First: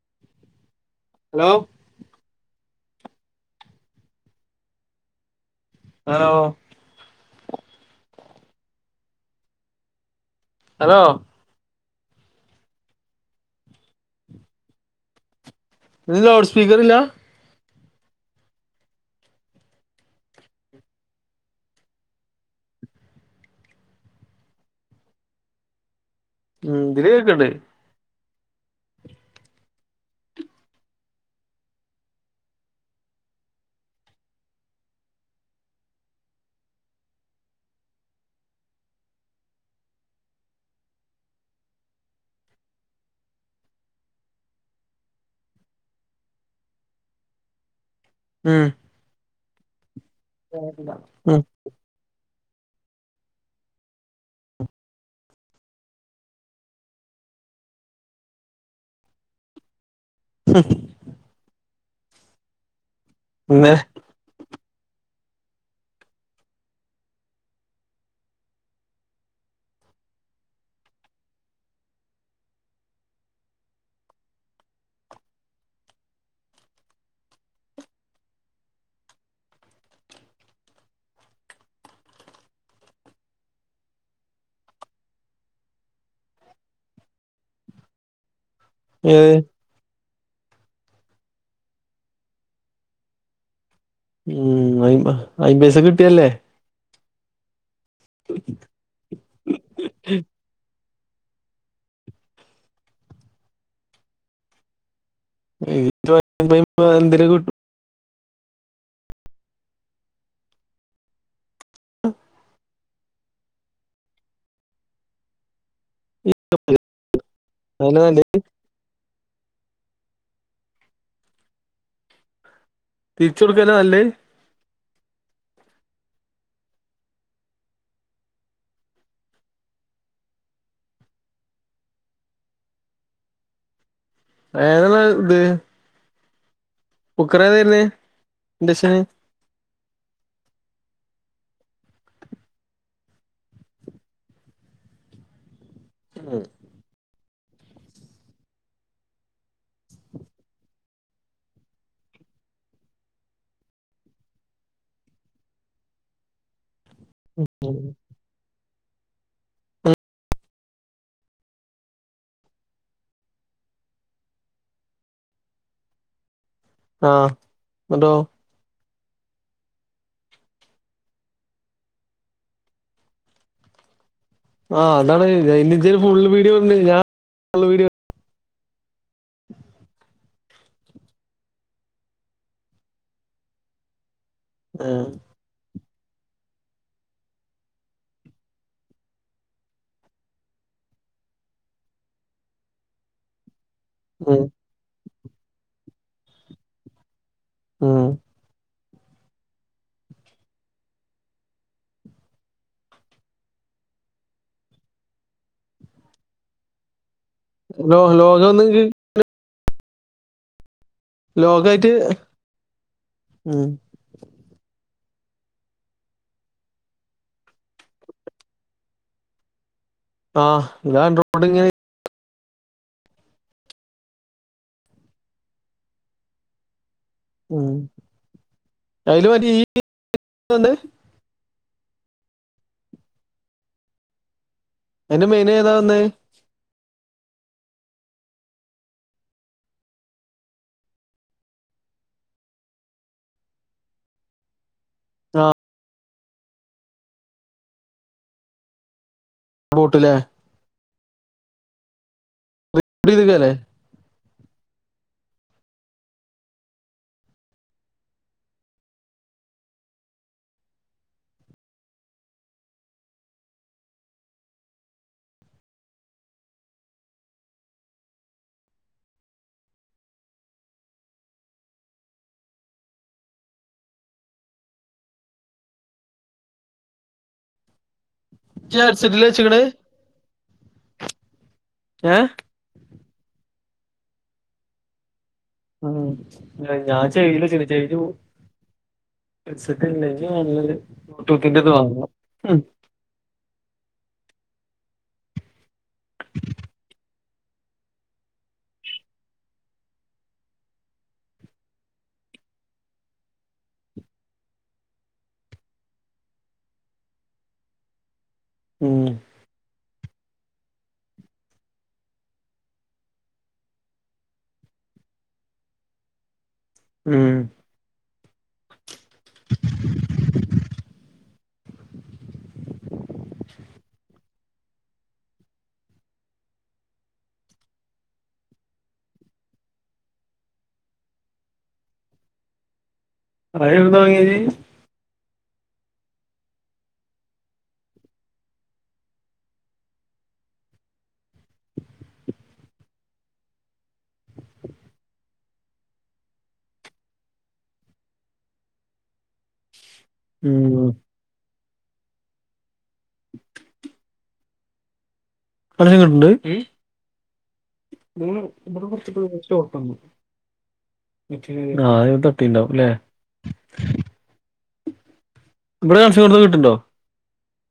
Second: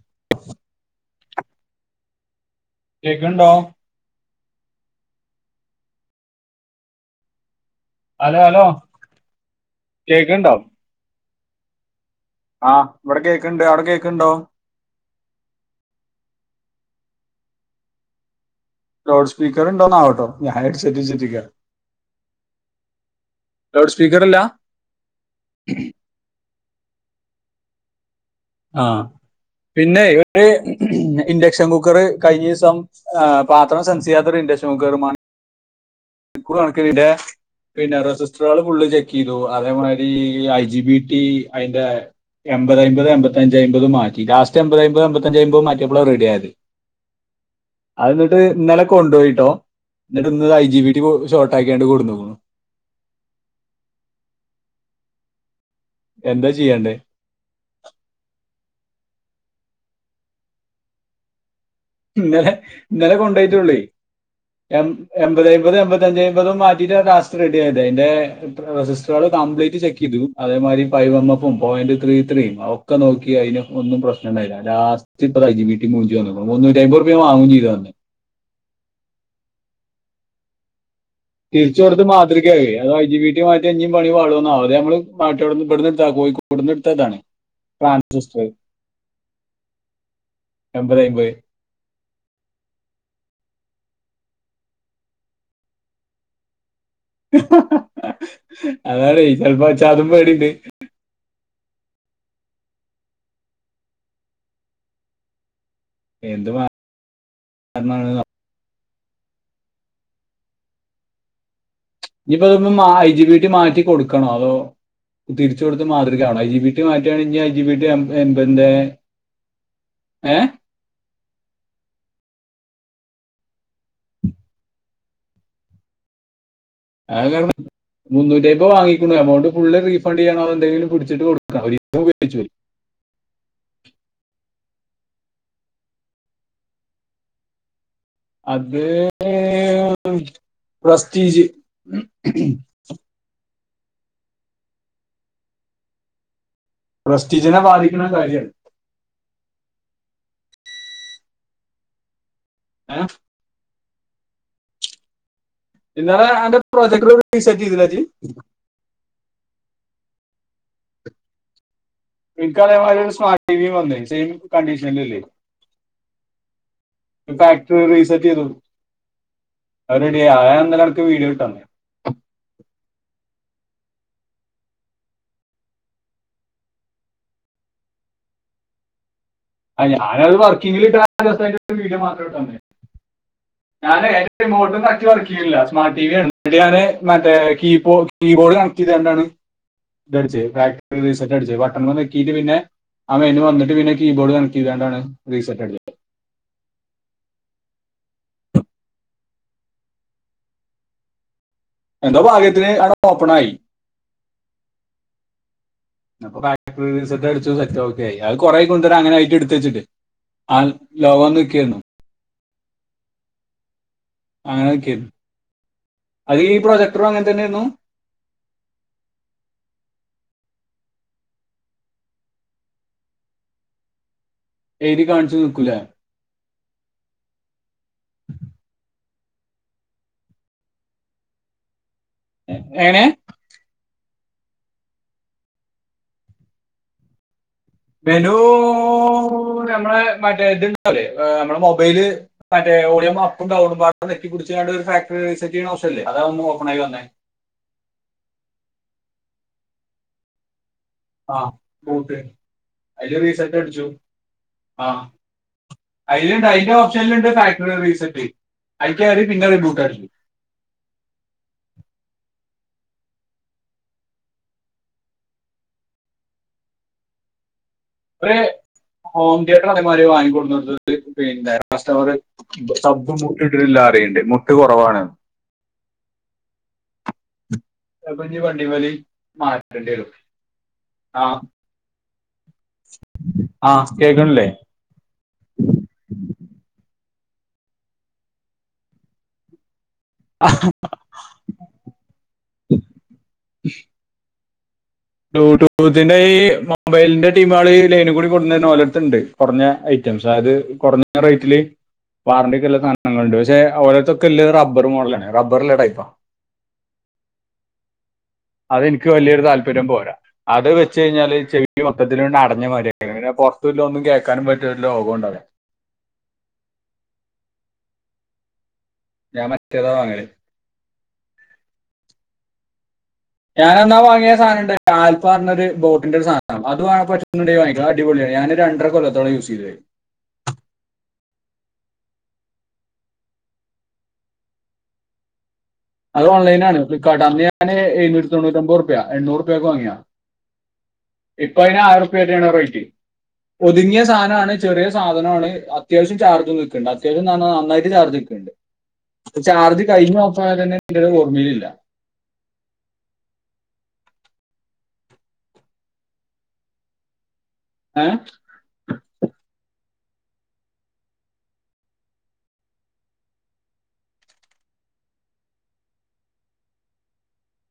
[inaudible] Hello കേക്ക്ണ്ടോ hello hello hello കേക്ക്ണ്ടോ hello ആഹ് ഇവിടെ കേക്ക്ണ്ട് അവിടെ കേക്ക്ണ്ടോ ഇതിന് ലൗഡ് സ്പീക്കർ ഇല്ല ലൗഡ് സ്പീക്കറ്ണ്ടോന്നാവോട്ടോ ഞൻ ഹെഡ് സെറ്റ് വെച്ചിക്ക ലൗഡ് സ്പീക്കർ ഇല്ലാ ഉം ഇതില് കേക്ക്ണ്ട് ആഹ് പിന്നെ ഒര് ഇൻഡക്ഷൻ കുക്കർ കഴിഞ്ഞ ദിവസം പാത്രം സെൻസ് ചെയ്യാത്തറത് ഇൻഡക്ഷൻ കുക്കർ [unintelligible] [unintelligible] പിന്നെ റെസിസ്റ്ററോള് ഫുള്ള് ചെക്ക് ചെയ്തു അതേമാരി ഐ ജി ബി ടി അതിന്റെ എൺപത് അയ്മ്പത് എൺപത്തഞ്ചയ്മ്പത് മാറ്റി ലാസ്റ്റ് എൺപത് അയ്മ്പത് എൺപത്തഞ്ചയ്മ്പതും മാറ്റിയപ്പള റെഡി ആയത് അത് എന്നിട്ട് ഉം ഇന്നലെ കൊണ്ടോയിട്ടോ എന്നിട്ട് ഇന്ന് ഐ ജി ബി ടി ഉം ഷോട്ടാക്കിയാണ്ട് കൊണ്ടന്ന്ക്ക്ണു എന്താ ചെയ്യണ്ടേ ഹ് ഹും ഇന്നലെ ഇന്നലെ ഇന്നേ കൊണ്ടോയിട്ടുള്ളേ എ എൺപതയ്മ്പതും എൺപത്ത ഞ്ചയ്മ്പതും മാറ്റിയിട്ട ലാസ്റ്റ് റെഡി ആയത് അതിന്റെ റെസിസ്റ്റരാൾ കാ- - കംപ്ലീറ്റ് ചെക്ക് ചെയ്തു അതേമാതിരി ഫൈവ് എം എഫും പോയന്റ് ത്രീ ത്രീയും ഒക്കെ നോക്കി അതിനൊന്നും പ്രശ്നം ഉണ്ടായീന്നില്ല ലാസ്റ്റ് ഇപ്പതാ ഐ ജി ബി ടി മൂഞ്ചി വന്ന്ക്ക്ണു. മുന്നൂറ്റി അയ്മ്പത് ഉർപ്യ വാങ്ങും ചെയ്ത് പറഞ്ഞു തിരിച്ചു കൊടുത്ത് മാതൃകയായി. അത് ഐ ജി ബി ടി മാറ്റിയ ഞ്ഞും പണി പാളോന്നാവു ഇത് നമ്മള് മറ്റേ ബട്ന്ന് ഇട്താ കു - കോഴിക്കോട്ന്ന് ഇട്ത്തതാണ് ട്രാൻസിസ്റ്റർ ഏത് എൺപതയ്മ്പത് ഉം അയിമ്പ അയിമ്പയിസ കിട്ടിയല്ലേ അതാണ് ചിലപ്പോ എച്ച് ആർ ഉം പേടിയുണ്ട് എന്ത് [unintelligible] എന്തേലും കിട്ടും മാറുന്നാണ് ഇനീപ്പോ ഇതിപ്പോ ജി ബീറ്റി മാറ്റി കൊടുക്കണോ അതോ തിരിച്ച് കൊടുത്ത് മാതൃക ആവണം ഐജീ ബീറ്റി മാറ്റുകയാണെങ്കി ഐ ജീ ബീറ്റി അതല്ലേ നല്ലത് എന്റെ ഏഹ് തിരിച്ച് കൊടുക്കുന്നെയാ നല്ലേ അത് കാരണം വാങ്ങിക്കണം എമൗണ്ട് ഫുള്ള് [unintelligible] റീഫണ്ട് ചെയ്യണോന്നുണ്ടെങ്കിലും കുടിച്ചിട്ട് കൊടുക്കണം ഒര് പേടിച്ചു പോയി [unintelligible] ഏനല്ല ഇത് കുക്കറാ തരുന്നേ അത് ഇൻഡക്ഷന് പ്രസ്റ്റീജ് [unintelligible] ഉം പ്രെസ്റ്റീജിനെ ബാധിക്കണ കാര്യാ ഏഹ് ഇന്നലെ അയിന്റെ പ്രോജക്ട് റീസെറ്റ് ചെയ്തില്ലേ ഏച്ചി പികാലേമാതിരി ഒരു സ്മാർട്ട് ടിവിയും വന്നേ സെയിം കണ്ടീഷനനില്ലേ ആഹ് ഫാക്ടറി എന്നിട്ടോ റീസെറ്റ് ചെയ്തു അവടെ ആഹ് എന്തലടക്ക് വീഡിയോ എടുക്ക് ആണ് ആഹ് അതാണ് [unintelligible] ഫുള്ള് വീഡിയോ ഞാൻ ഉള്ള വീഡിയോ ആ ഞാനത് വർക്കിങ്ങിലിട്ട വീഡിയോ മാത്രം എടുക്കാം ഞാനേ [unintelligible] ആഹ് മോട്ടറി വർക്ക്‌ ചെയ്യണില്ല സ്മാർട്ട് ടി വി ഞാന് മറ്റേ കീബോ കീബോർഡ് കണക്ട് ചെയ്തോണ്ടാണ് ഇതടിച്ചേ ബാക്ക് റീസെറ്റ് അടിച്ച് ബട്ടണേ ഞെക്കിയിട്ട് പിന്നെ ആ മെനു വന്നി പിന്നെ ഈ ബോർഡ് ഉം കണക്റ്റ് ചെയ്തോണ്ടാണ് റീസെറ്റ് അടിച്ചത് ഉം എന്തോ ഭാഗ്യത്തിന് അവിടെ ഓപ്പണായി അപ്പൊ [unintelligible] ലോ ഒക്കെ ആയി അത് ലോകം കുറെ ഒന്നെങ്കി കൊണ്ടരാ അങ്ങനെ ആയിട്ട് എടുത്ത വച്ചിട്ട് ആ ലോകം ലോക് നിൽക്കായിരുന്നു ആയിട്ട് ഉം അങ്ങനെ നിൽക്കായിരുന്നു അത് ഈ പ്രൊജക്ടറും അങ്ങനെ തന്നെ ആയിരുന്നു ആ ഞാൻ റോഡ് ഇങ്ങനെ എഴുതി കാണിച്ചു നിൽക്കൂലേ ഉം അയില് മറ്റേ ഈ ഇതുണ്ട് എങ്ങനെയാ എന്റെ മെയിൻ ഏതാ വന്നേ മെനു നമ്മള് മറ്റേ ഇതുണ്ടാവില്ലേ നമ്മടെ മൊബൈല് മറ്റേ ഓഡിയോ ഞെക്കി കുടിച്ചാണ്ട് [unintelligible] ഫാക്ടറി ആ റീസെറ്റ് ചെയ്യണ ഓപ്ഷൻ ഇല്ലേ അതാവും ഓപ്പൺ ആയി വന്നേ ബൂട്ടിലേ ആ ബൂട്ട് അതില് ചെയ്തല്ലേ റീസെറ്റ് അടിച്ചു ആ അതിലുണ്ട് അതിന്റെ ഓപ്ഷനിലുണ്ട് ഫാക്ടറി റീസെറ്റ് അതിൽ കേറി പിന്നെ റീബൂട്ട് അടിക്കും ഒരേ ഹോം തിയേറ്റർ അതേമാതിരി വാങ്ങിക്കൊണ്ട് വന്നിട്ട് പിന്നെ കസ്റ്റമറ് സബും ബൂട്ടും ഇട്ടിട്ടില്ല പറയുണ്ട് മുട്ട് കുറവാണ് അപ്പം ഇനി വണ്ടി വലി ഹെഡ്സെറ്റില് വെച്ചിക്കണ് മാറ്റേണ്ടി വരും ആ ഏ ആ കേൾക്ക്‌ണ്ല്ലേ? ഉം ഞാൻ ചെയിൻ [unintelligible] ല്ല നല്ലത് ബ്ലൂടൂത്തിന്റെ ഇത് വാങ്ങ ബ്ലൂട്ടൂത്തിന്റെ ഈ മൊബൈൽന്റെ ടീമാള് ഈ ലൈന്ക്കൂടി കൊട്ന്നെർന്നോലട്ത്ത്ണ്ട് കുറഞ്ഞ ഐറ്റംസ് അതായത് കുറഞ്ഞ റേറ്റില് വാറണ്ടിക്ക്ല്ല സാധനങ്ങളുണ്ട് പക്ഷെ ഓലട്ത്തൊക്കെല്ലെ റബ്ബർ മോഡലാണ് റബ്ബർല്ല ടൈപ്പാ ഉം. അതെനിക്ക് വല്ല്യോരു താല്പര്യം പോര അത് വെച്ച് കഴിഞ്ഞാല് ചെവി മൊത്തത്തില് ഒരു അടഞ്ഞ മാരി അങ്ങനെ പുറത്തൂല്ല ഒന്നും കേക്കാനും പറ്റൂല്ല ഒരു ലോകോംണ്ടാ വൂല ഉം ഞാൻ മറ്റേതാ വാങ്ങല് ഞാൻ എന്നാ വാങ്ങിയ രു സാനണ്ടായ്നു ആൽഫാർഞ്ഞൊര് ബോട്ടിന്റെ ഒരു സാനം അത് വാങ്ങാൻ പറ്റുംന്നുണ്ടെങ്കി വാങ്ങിക്കള അതടിപൊളിയാണ് ഞാന് രണ്ടര കൊല്ലത്തോള സെയ്ത്ക്ക്‌ണ് അപ്പൊഅതെവ്ട്ന്നാ വാങ്യേത്ജ്ജ്? അത് ഓൺലൈനാണ് ഫ്ലിപ്കാർട്ട് അന്ന് ഞാന് എഴുന്നൂറ്റിതൊണ്ണൂറ്റൊമ്പുർപ്യ എണ്ണൂറ്പ്യക്ക് വാങ്ങിയാ ഇപ്പയ്ന് ആയിരുപ്പേറ്റേണ് റേറ്റ് ഒതുങ്ങിയ സാധനാണ് ചെറിയ സാധനാണ് അത്യാവശ്യം ചാർജും നിക്ക്‌ണ്ട്‌ അത്യാവശ്യംന്നർഞ്ഞാ നന്നായിട്ട് ചാർജ് നിക്കും ണ്ട് ചാർജ് കഴിഞ്ഞോഫായതെന്നേ കൊട്ന്നീലില്ല [unintelligible] ഏഹ് മൂന്ന് ഇവ്ടെ കൊർചഴ്ഞ്ഞപ്പോ സ്റ്റോക്ക് വന്നു എനിക്ക് കാലേല് തട്ടിണ്ടാവുല്ലേ. ഇബ്ബടെ [unintelligible] കിട്ട്ണ്ടോ [unintelligible]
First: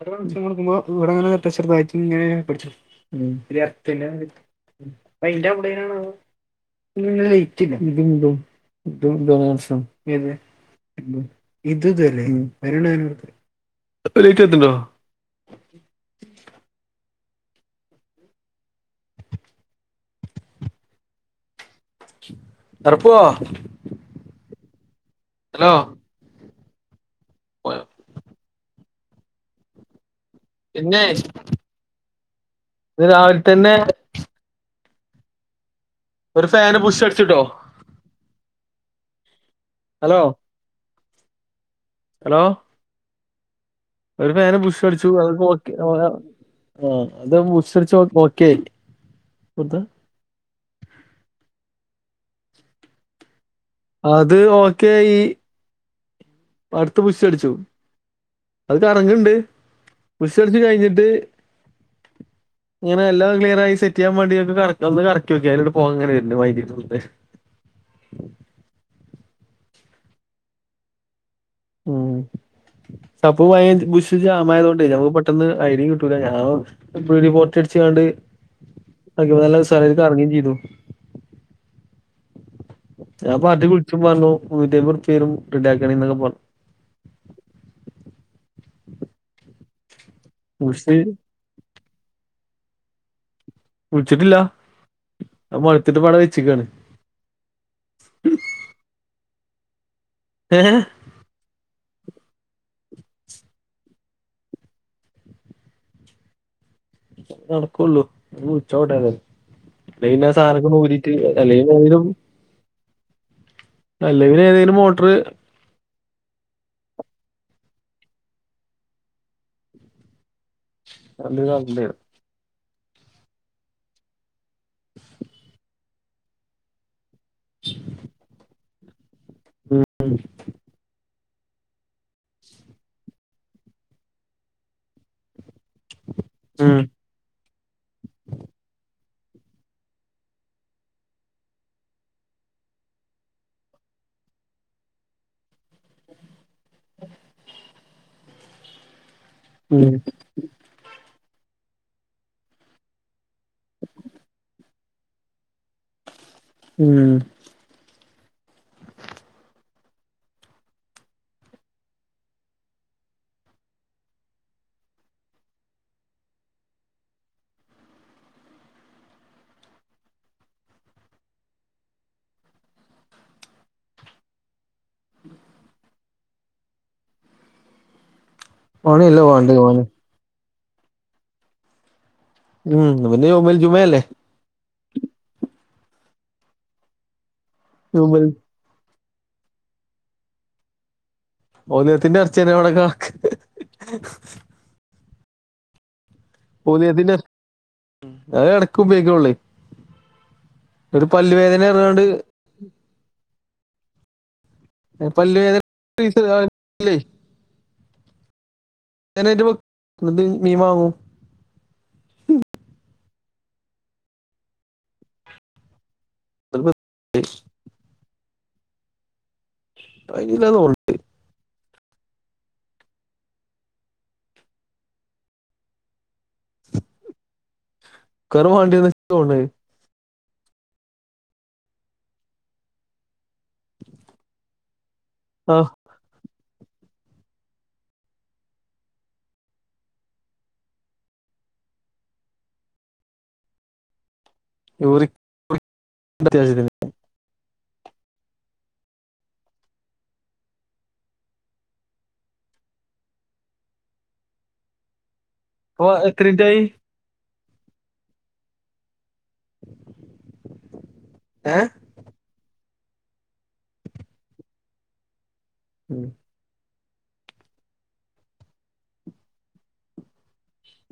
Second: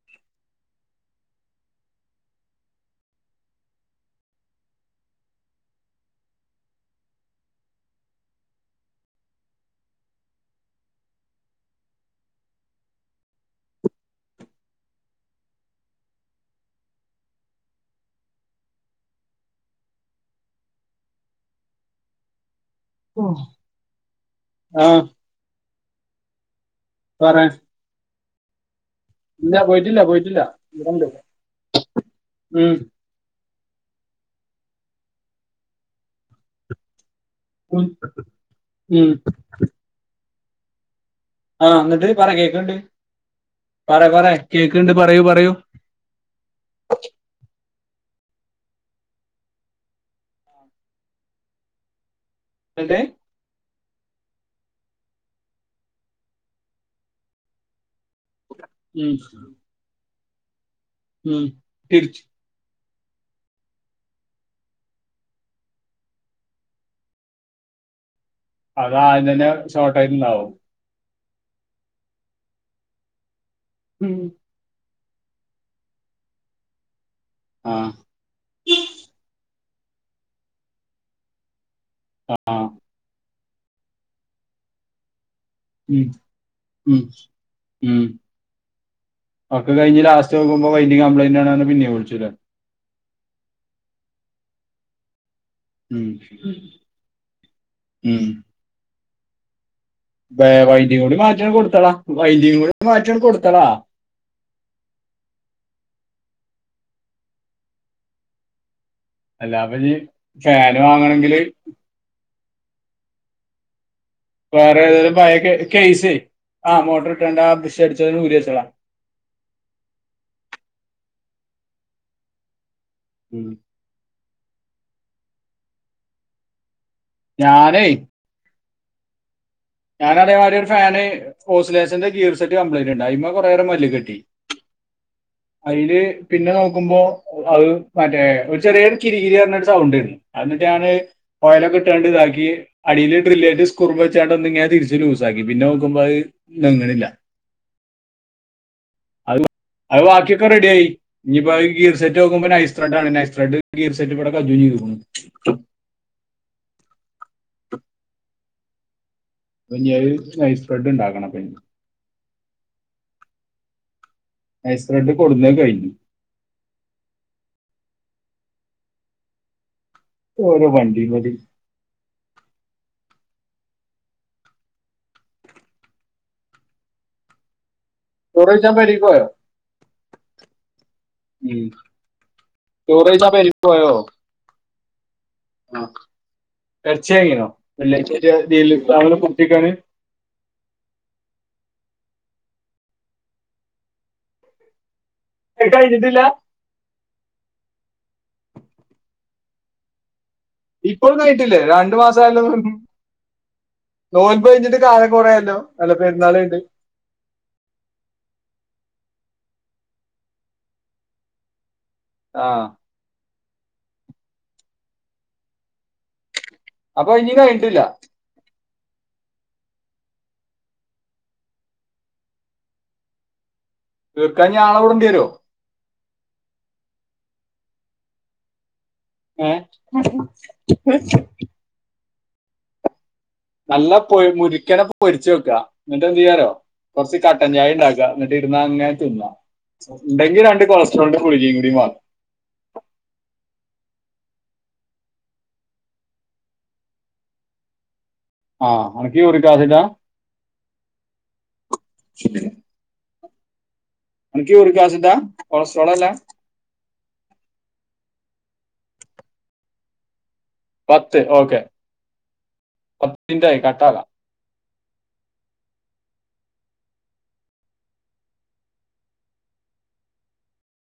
ഇവടെ ഇങ്ങനെ ട്രഷറ് ബേറ്റരി ഇങ്ങനെ പിടിച്ച് [unintelligible] ഉം ഇപ്പയ്ന്റൗടെേനാണോവൊ [unintelligible] വൈറ്റില്ല ഇതും തും [unintelligible] [unintelligible] [unintelligible] ഏത് ഇത് തോ അല്ലെ വരണ [unintelligible] ലൈയ്റ്റത്ത്ണ്ടോ? അറപ്പോ ആഹ് ഹലോ പറെ ഇല്ല പോയിട്ടില്ല പോയി പിന്നെയ് ഉം ഇന്ന് രാവിൽ തന്നെ ഒരു ഫാന് ബുഷടിച്ച് [unintelligible] ഉം ഉം ഓഹ് ആഹ് ഇന്നെട്ട് പറ കേക്ക്‌ ണ്ട് ഒരു ഫേന് ബുഷട്ച്ചു അത് നോക്കി ഓ [unintelligible] പുഷടിച്ചു ഓക്കെ ഏയി അതെ അത് ഓക്കെ ഈ അടുത്ത് ബുഷടിച്ചു അത് ഉം കറങ്ങ്ണ്ട് പുഷടിച്ച് കഴിഞ്ഞി ഉം തിര്ച്ച് ഇങ്ങനെ എല്ലാം ക്ലിയർ ആയി സെറ്റെ യ്യാൻ മാണ്ടി എക്കെ കറക് ഒന്ന് കറക്കി നോക്കി അയ്ല്ണ്ട്‌ പോഹങ്ങനെ വർന് വ [unintelligible] അതാദ്യം തന്നെ ഷോർട്ടായിട്ട് ഇണ്ടാവും ഉം സ്ഥപ്പ് പയേ ബുഷ് ജാമായതോണ്ടേ [unintelligible] പെട്ടെന്ന് ഐഡിം കിട്ടൂല ഞാൻ ആ [unintelligible] സാറായിട്ട് കറങ്ങീ ചെയ്തു അ ആ ഞാൻ പാർട്ടിക്ക് വിള്ച്ചും പറഞ്ഞു നൂറ്റയ്മ്പത്ർപ്യവെരും ഉം ഉം ഉം ഒക്കെ കയ്ഞ് ലാസ് ച്ചോക്കുമ്പോ ബുഷ് [unintelligible] കംപ്ലയ്ന്റാണ് പർഞ് പിന്നെ വിളിച്ചു രാ വിളിച്ച്ട്ട്ല്ല അത് ഉം മൊള്ത്തിട്ട്പ്പാടെ വെച്ച്ക്കാണ് വെ വൈദ്യം കൂടി മാട്ട്യണ്ട് കൊട്ത്താളാ വൈദ്യം കൂടെ മാറ്റിഅണ്ട് കൊടുത്തളാ അത് നട്കൊള്ളു ജ്ജ് എവിടെണ് അല്ല അപ്പൊ [unintelligible] അ സാനൊക്കെ ഫാന് ഊരീറ്റ് വാങ്ങണമെങ്കിൽ [unintelligible] ഏതെങ്കിലും വേറെ മോട്ടർ ഏതേലും പയെ കെ കെയ്സെ ആ മോട്ടർട്ടാണ്ട് ആ [unintelligible] അടിച്ചതിണ്ട് ഊരി വെച്ചളാ [unintelligible] ഉം ഞാനെ ഞാനതേമാരി ഒരു ഫാന് ഓസ്ലേഷന്റെ ഗീർ സെറ്റ് കംപ്ലൈന്റ് ണ്ട് അയ്മെ കൊറേനേരം മല്ല് കെട്ടി അയ്ല് പിന്നെ ഉം നോക്കുമ്പോ അത് മറ്റേ ഒരു ചെറിയ കിരികിരി സൗണ്ട് അത് ന്ന്ട്ട് ഞാന് ഓയൊലൊക്കെട്ടാണ്ട് താക്കി അടീല് ഡ്രില്ലേറ്റ് സ്‌ക്രൂ വെച്ചാണ്ട് ന്തെങ്കാൻ തിരിച്ച് ലൂസാക്കി പിന്നെ നോക്കുമ്പോ അത് നെങ്ങ്ണില്ല അത് വ ഉം അത് വാക്കിയൊക്കെ റെഡിയായി ഇനിയിപ്പോ ഗീർ സെറ്റ് നോക്കുമ്പോ നൈസ്ത്രണ്ടാണ് നൈസ് ത്രഡ് കീർസെറ്റ്വ്ടെ കഞ്ചും ചെയ്ത്ക്കുണു ഉം പ്പ ഞ്ഞ നൈസ് ബ്രെഡ്ണ്ടാക്കണപ്പഞ്ഞ് ഐസ് ബ്രഡ് കൊട്ന്നേ കഴിഞ്ഞു ഓരോ വണ്ടി വലി ചോറെയ്ച്ചാൻ ഓണിയല്ലേ മേള്ക്കോയോ വേണ്ടേ ഓന് ഉം പിന്നെ ചോറെയ്ച്ചൻ പെരി ജുമൽ പോയോ ജുമയല്ലേ ആ എറച്ചിയാങ്ങീണോ ജുമൽ വെള്ളിയാഴ്ചയ്ട്ടൊര്തീല് [unintelligible] ഓളിയത്തിന്റെ എർച്ചിയെന്നെ അവിടെ കട്ക്ക് എ കഴിഞ്ഞ്ട്ടില്ല ഒളിയത്തിന്റെ അത് ഇടക്ക ഉപയക്കള്ളേ ഇപ്പളും കയ്ഞ്ഞ്ട്ടില്ലേ രണ്ടു അറിയാണ്ട് മാസായല്ലോ നോൽ ഇപ്പ കഴിഞ്ഞിട്ട് കാലം കുറല്ലോ പല്ലുവേദന ആ, അല്ലപ്പെരുന്നാളു ഉണ്ട് ഞാനറ്റ വ മീൻ വാങ്ങൂ ആ അതിപ്പോ അപ്പൊ ഇനിം കഴിഞ്ഞിട്ടില്ല കൈഞ്ഞീല്ലന്ന് തോന്ന്ണ്ട് തീർക്കാഞ്ഞാളെ വിടേണ്ടിയരോ [unintelligible] ഏ നല്ല പൊ മുരിക്കന പൊരിച്ച് ആ വെക്ക്ആ ന്നിട്ടന്തയ്യാറിയൊ കൊറച്ച് കട്ടൻചായണ്ടാക്ക ന്നിട്ട് ഇരുന്നങ്ങനെ തിന്ന ണ്ടെങ്കി രണ്ട് കൊളസ്ട്രോളിന്റെ ഗുളികയും കൂടി വാ [unintelligible] ആ അൻക്ക് യൂറിക്കാസിടാ അൻക്ക് യൂറിക്കാസിടാ ഓ എത്രിറ്റായി പത്ത് ഓക്കെ ഏഹ് പത്തിന്റായി കട്ടാല ഉം